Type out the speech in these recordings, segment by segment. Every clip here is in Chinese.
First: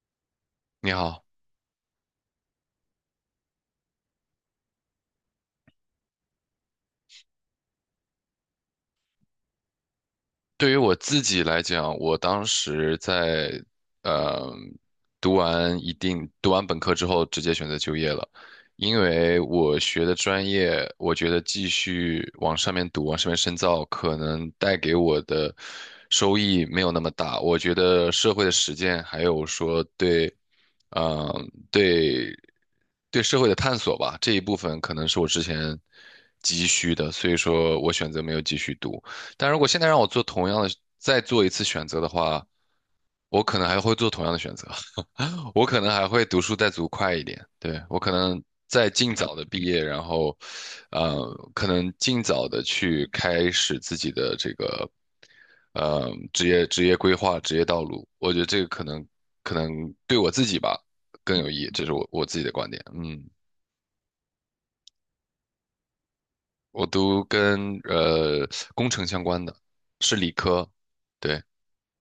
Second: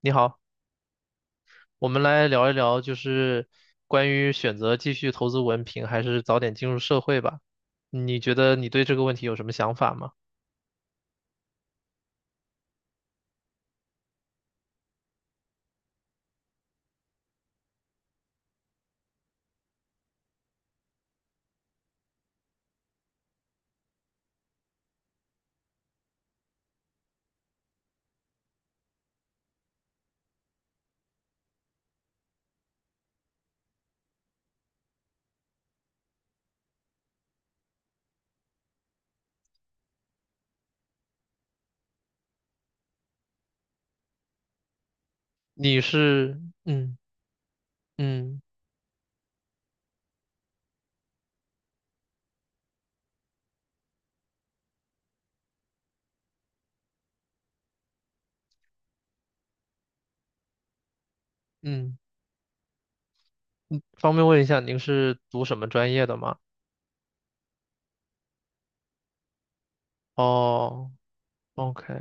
你好，你好。我们来聊一聊，就是关于选择继续投资文凭还是早点进入社会吧。你觉得你对这个问题有什么想法吗？对于我自己来讲，我当时在呃读完一定读完本科之后，直接选择就业了。因为我学的专业，我觉得继续往上面读，往上面深造，可能带给我的收益没有那么大。我觉得社会的实践，还有说对，嗯，对对社会的探索吧，这一部分可能是我之前急需的，所以说我选择没有继续读。但如果现在让我做同样的，再做一次选择的话，我可能还会做同样的选择。我可你能还会读是，书再读快一点，对，我可嗯能再尽早的毕业，然后，可能尽早的去开始自己的这个，职业规划、职业道路。我觉得这个可能对我自己吧更有意义，这是嗯，我自己的观点。嗯，方便问一下您是读什么专业的吗？我读跟工程相关的，是理科，哦，对。OK，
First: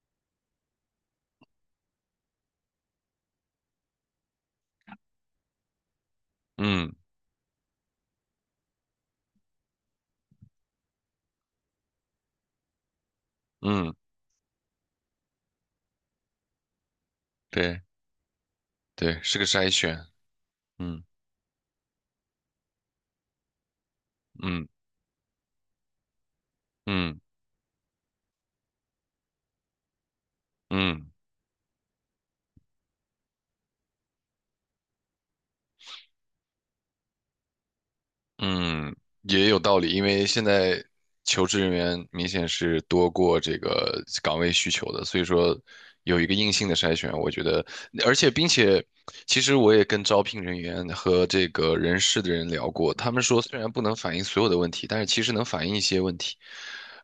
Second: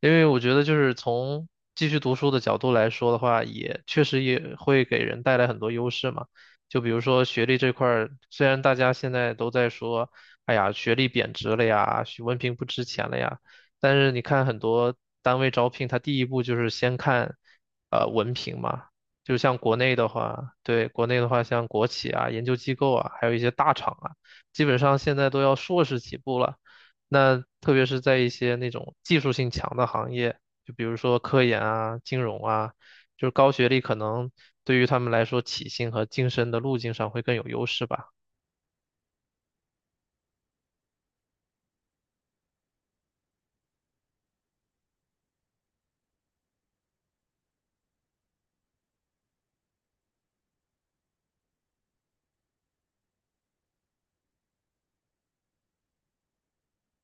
因为我觉得就是从继续读书的角度来说的话，也确实也会给人带来很多优势嘛。就比嗯。如说学历这块儿，虽然大家现在都在说，哎呀，学历贬值了呀，学文凭不值钱了呀，嗯，但是你看很多单位招聘，它第一步就是先看对文凭嘛。对，就是个像筛国内选。的话，对，嗯国内的话，像国企啊、研究机构啊，还有一些大厂啊，基嗯本上现在都要硕士起步了。嗯那特别是在一些那种技术性强的行业，就比如嗯。说科研啊、金融啊，就是高学历可能对于他们来说，起薪和晋升的路径上会更有优势吧。嗯，也有道理。因为现在求职人员明显是多过这个岗位需求的，所以说有一个硬性的筛选，我觉得，而且并且，其实我也跟招聘人员和这个人事的人聊过，他们说虽然不能反映所有的问题，但是其实能反映一些问题。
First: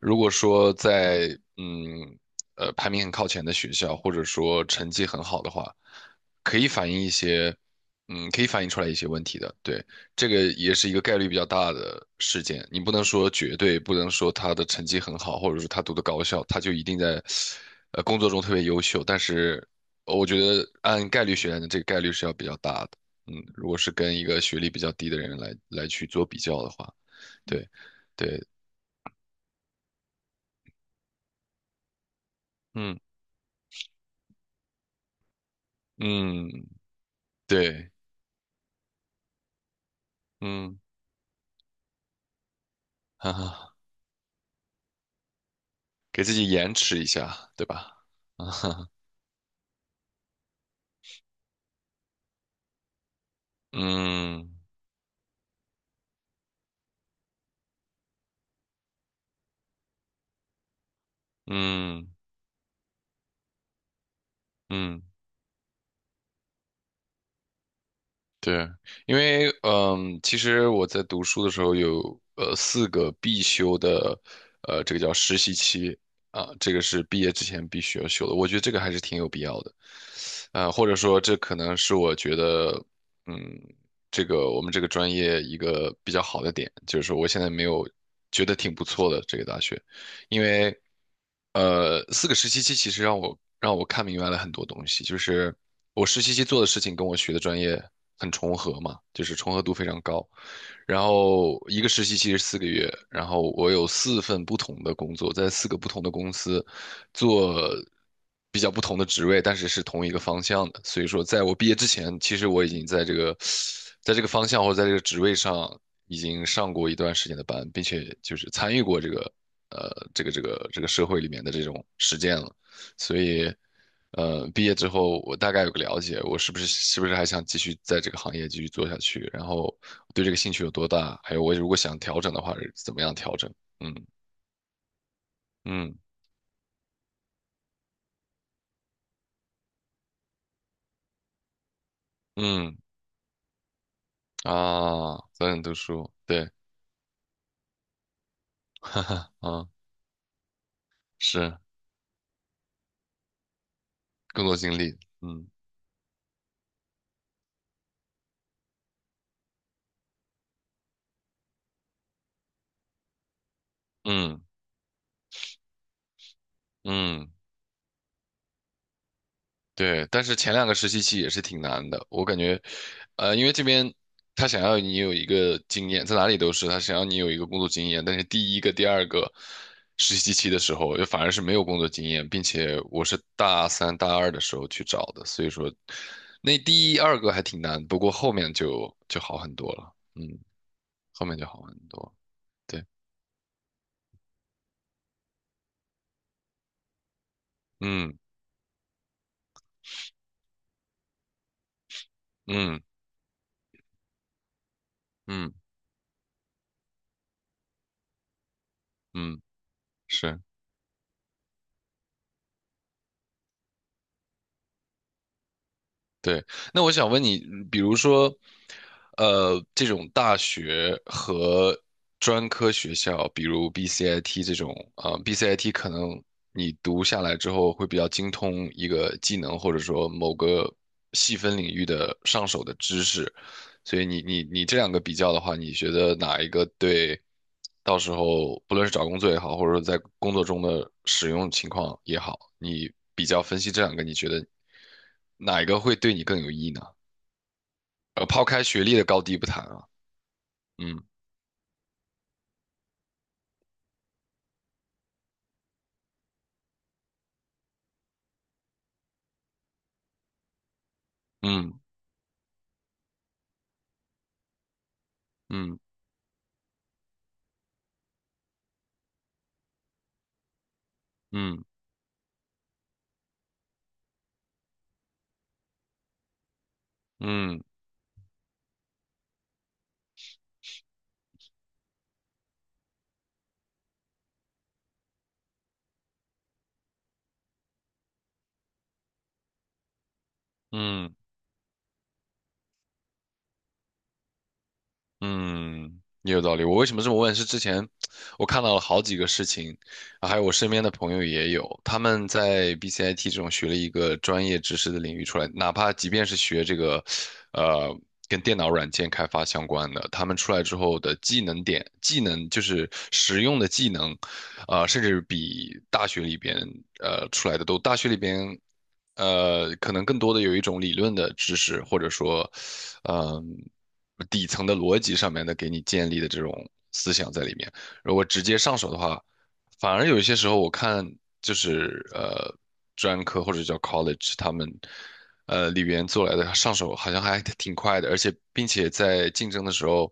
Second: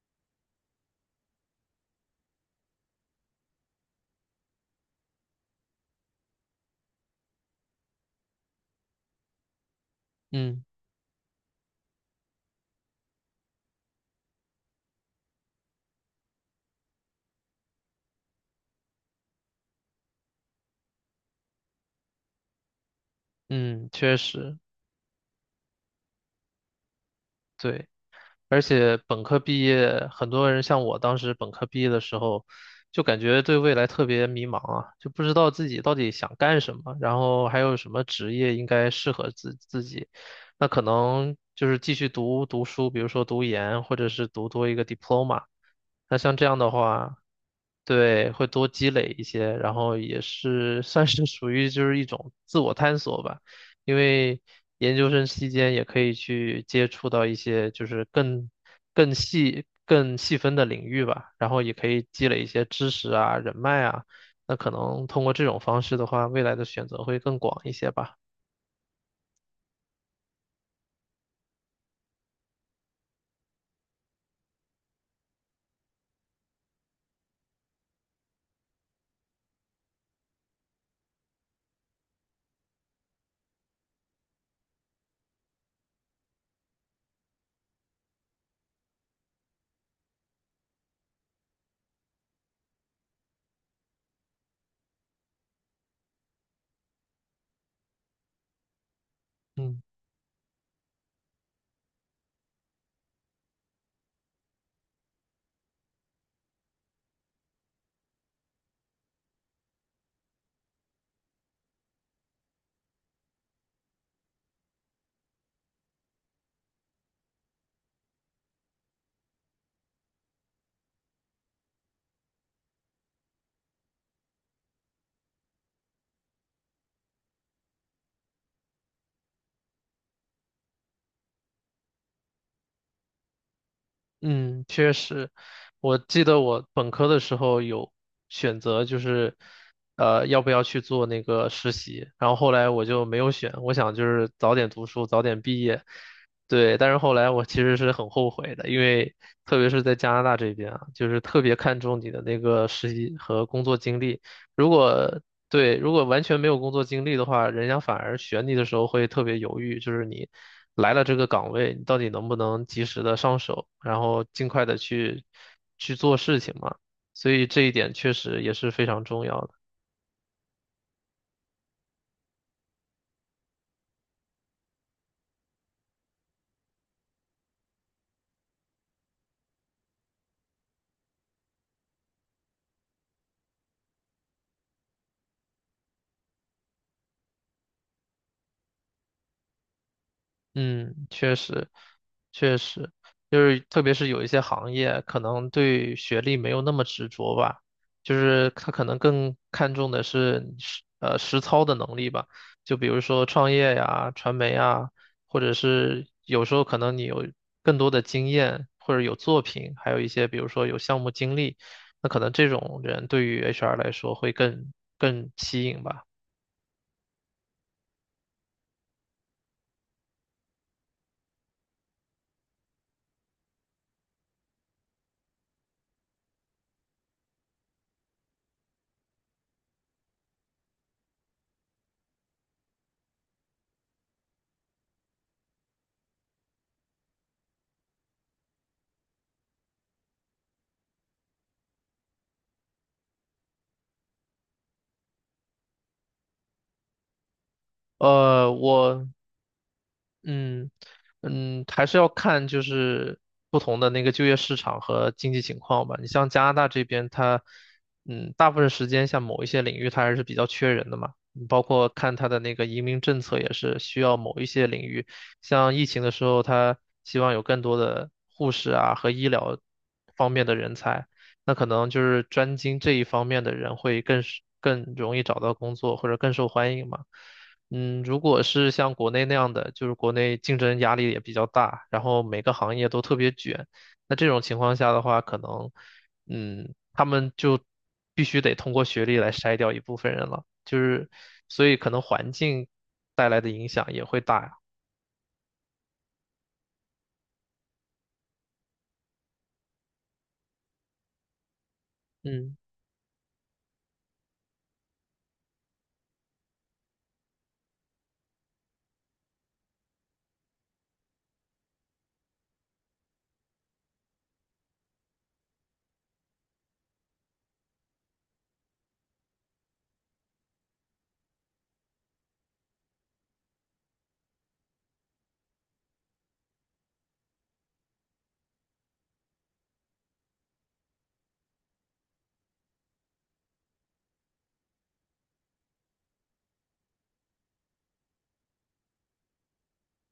如果说在嗯排名很靠前的学校，或者说成绩很好的话，可以反映一些，嗯，可以反映出来一些问题的，对。这个嗯也是一个概率比较大的事件，你不能说绝对，不能说他的成绩很好，或者说他读的高校，他就一定在，工作中特别优秀。但是，我觉得按概率学来的这个概率是要比较大的。嗯，如果嗯，是跟确一个学实，历比较低的人来去做比较的话，对，对。对，而且本科毕业，很多人像我当时本科毕业的时候，嗯就感觉对未来特别迷茫啊，就不知道自己到底想嗯，干什么，然后还有什对，么职业应该适合自己。那嗯，可能就是继续读书，比如说哈读哈，研，或者是读多一个 diploma。那给自像这己样的延迟一话，下，对吧？对，会啊多哈，积累一些，然后也是算是属于就是一种自我探索吧，因为嗯研究生期间也可以去接触到一些就是更更细分的领域吧，然后也可嗯以积累一些知识啊、人脉啊，那可嗯。能通过这种方式的话，未来的选择会更广一些吧。对，因为其实我在读书的时候有四个必修的，这个叫实习期啊，这个是毕业之前必须要修的。我觉得这个还是挺有必要的，或者说这可能是我觉得嗯，这个我们这个专业一个比较好的点，就是说我现在没有觉得挺不错的这个大学。因为四个实习期其实让我看明白了很多东西，就是我实习期做的事情跟我学的专业很重合嘛，就是重合度嗯。非常高。然后一个实习期是4个月，然后我有四份不同的工作，在四个不同的公司，做比较不同的职位，但是是同一个方向的。所以说，在我毕业之前，其实我已经在这个，在这个方向或者在这个职位上已经上过一段时间的班，并且就是参与过这个，这个社会里面的这种实践了。所以，毕业之后我大概有个了解，我是不是还想继续在这个行业继续做下去，然后我对这个兴趣有多大，还有我如果想调整的话是怎么样调整。嗯嗯，确实，嗯我记得我本科的时候有选择，就是要不要去做那个实习，然后后来嗯。我就没有选，我想就是早点读书，啊，早点早毕点读业，书，对，对，但是后来我其实是很后悔的，因哈为哈，特啊，别是在加拿大这边啊，就是特别是看重你的那个实习和工作经历，更多如经历，果嗯对，如果完全没有工作经历的话，人家反而选你的时候会特别犹豫，就是你来了这个岗位，你到底能不能及时的上手，然后嗯尽快的去去做事情嘛。嗯，所以这一点确实也是非常重要的。对。但是前两个实习期也是挺难的，我感觉，因为这边他想要你有一个经验，在哪里都是他想要你有一个工作经验，但是第一个、第二个实习期的时候，又反而是没有工作经验，并且我是大三、大二的时候去找的，所以说那第一、二个还挺难，不过后面就好很多了。嗯，嗯，后确面就好实，很多，确对。实，就是特别是有一些行业，可能对学历没有那么执着吧，嗯。就是他可能更看重的是你实操的能力吧，就嗯比如说创业呀、传媒啊，或嗯者是有时候可能你有更多的经验，或者有嗯，作品，还有一些比是，如说有项目经历，那可能这种人对于 HR 来说会更更吸引吧。对。那我想问你，比如说，这种大学和专科学校，比如 BCIT 这种啊，BCIT 可能你读下来之后会比较精通一个技能，或者说某个细分领域的上手的知识，所以你这两个比较的话，你觉得哪一个对到时候不论是找工作也好，或者说在工作中的使用情况也好，你比较分析这两个，你觉得哪一个会对你更有意义呢？抛呃，开学历的我高低不谈啊，嗯嗯嗯，还是要看就是不同的那个就业市场和经济情况吧。你像加拿大这边，它嗯大部分时间像某一些领域它还是比较缺人的嘛，你包嗯括看它的那个移民政策也是需要某一些领域，像嗯疫情的时候，它希望有更多的护士啊和医疗方面的人才，那嗯可能就是专精这一方面的人会更是更容易找到工作或者更受欢迎嘛。嗯嗯，如果是像国内那样的，就是国内竞争压力也比较大，然后每个行业都特别卷，那这种情况下的话，可能，嗯，他们就必须得通过学历来筛掉一部分人了，就是，嗯所以可能环境带来的影响也会大呀。嗯，也有道理。我为什么这么问？是之前我看到了好几个事情，啊还有我身边的朋友也有，他们嗯在 BCIT 这种学了一个专业知识的领域出来，哪怕即便是学这个，呃，跟电脑软件开发相关的，他们出来之后的技能点、技能就是实用的技能，甚至比大学里边出来的都，大学里边，可能更多的有一种理论的知识，或者说，嗯、底层的逻辑上面的给你建立的这种思想在里面。如果直接上手的话，反而有一些时候我看就是专科或者叫 college 他们。里边做来的上手好像还挺快的，而且并且在竞争的时候，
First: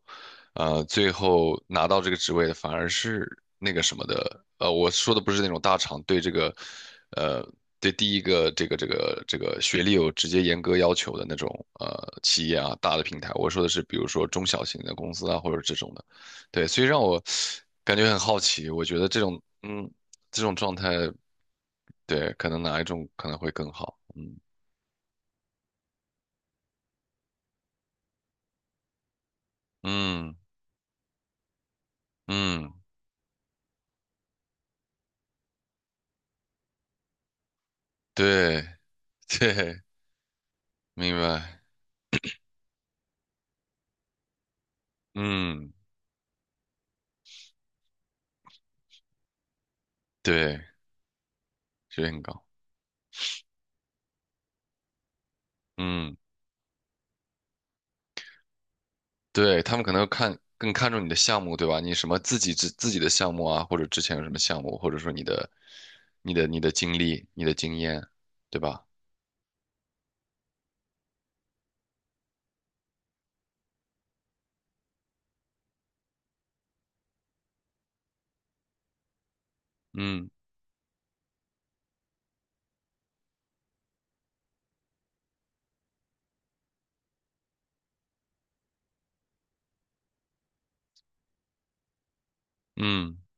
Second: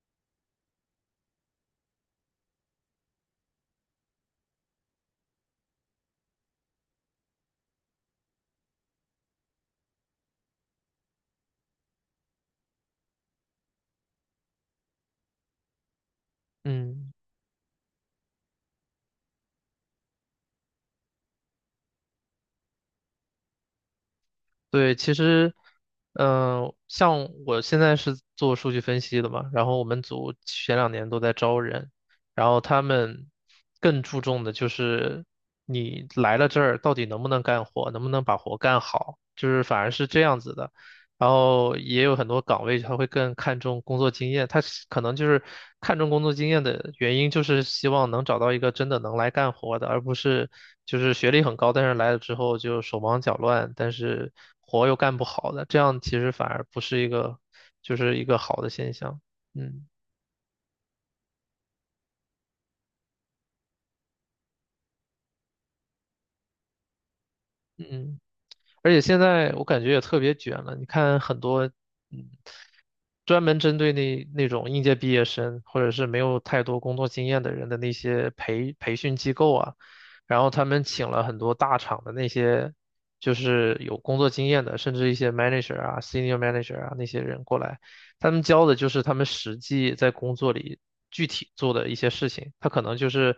最后拿到这个职位的反而是那个什么的，我说的不是那种大厂对这个，呃，对第一个这个学历有直接严格要求的那种企业啊，大的平台，我说的是比如说中小型的公司啊，或者这种的，对，所以让嗯。我感觉很好奇。我觉得这种状态，对，可能哪一种可能会更好，嗯对，其实，嗯、像我现在是做数据分析的嘛，然后我们嗯组前两年都在招人，然后嗯，他们更注重的就是你来了这儿到底能不能干活，能不能把活对 干好，就是反对，而是这样子的。明然白，后也有很多岗位他会更看重工作经验，他是可能就是嗯看重工作经验的原因，就是希望能找到一个真的能来干活的，而不是对，就是学历很高，但是学历来了很之高。后就手忙脚乱，但是活又干不好的，这样其嗯，实反而不是一个就是一个好的现象。对，他们嗯可能更看重你的项目，对吧？你什么自己自己的项目啊，或者之前有什么项目，或者说你的经历、你的经验，嗯，对吧？而且现在我感觉也特别卷了，你看很多。嗯。专门针对那种应届毕业生或者是没有太多工作经验的人的那些培训机构啊，嗯然后他们请了很多大厂的那些就是有工作经验的，甚至一些 manager 啊、senior manager 啊那些人过来，他们教的就是他们实际在工作里。具体做的一些事情，他可能就嗯，是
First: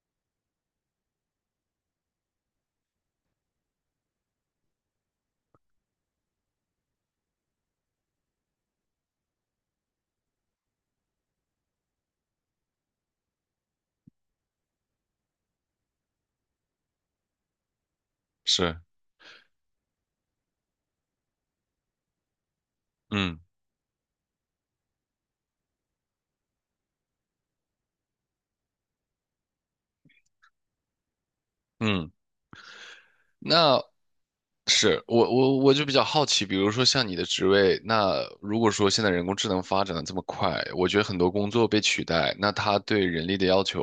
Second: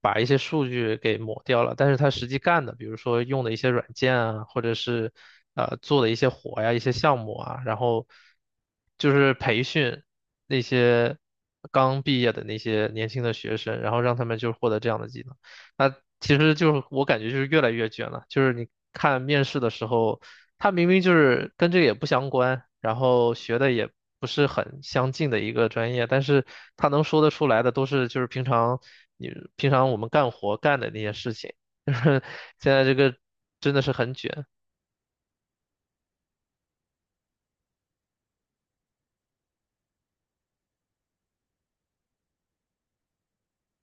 把一些数据给抹掉了，但是他实际干的，比如说用的一些软件啊，或者是做的一些活呀、一些项目啊，然后就是培训那些刚毕业的那些年轻的学生，然后让他们就获得这样的技能。那其实就是我感觉就是越来越卷了，就是你是，看面试的时候。他明明就是跟这个也不相关，然后嗯学的也不是很相近的一个专业，但是他能说得出来的都是就是平常你平常我们干活干的那些事情，就嗯。是现在这个真那的是很卷。是我就比较好奇，比如说像你的职位，那如果说现在人工智能发展的这么快，我觉得很多工作被取代，那它对人力的要求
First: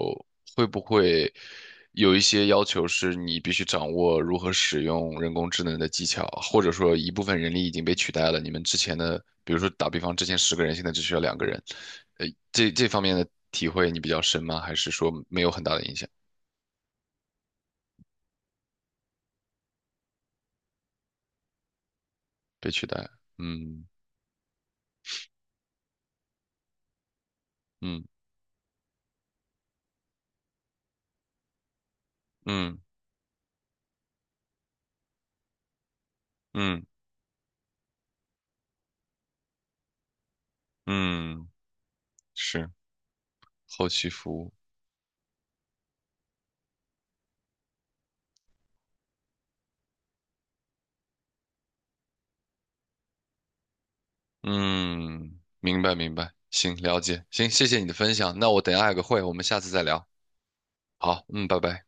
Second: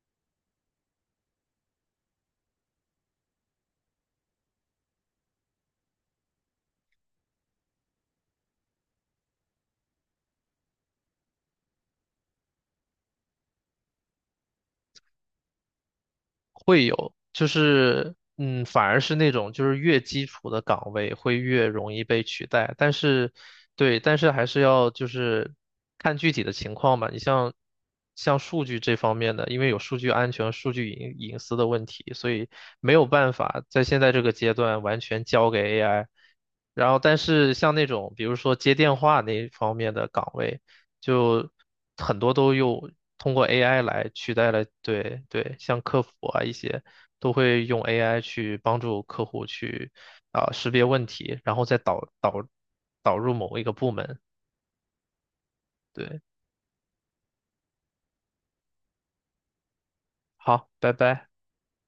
会不会有一些要求是你必须掌握如何使用人工智能的技巧，或者说一部分人力已经被取代了，你们之前的，比如说打比方，之前十个人，现在只需要两个人，这方面的体会你比较深吗？还是说没有很大的影响，会有，就是嗯，反而是那种就是越基础的岗位会越容易被取被代，取但代？是嗯对，但是还是要就是看具体的情况吧。你像嗯像数据这方面的，因为有数据安全、数据隐私的问题，所以嗯没有办法在现在这个阶段完全交给 AI。嗯。然后，但是像那种比如说接电话那一方面的岗位。嗯，就很多都是用通过 AI 后期来服取代务。了，对对，像客服啊一些都会用 AI 去帮助客户去啊、识别问题，然后再导入某一个部门。嗯，明白明对，白，行，了解，行，谢谢你的分享。那我等一下还有个会，我们下次再聊。好，拜好，拜。嗯，拜拜。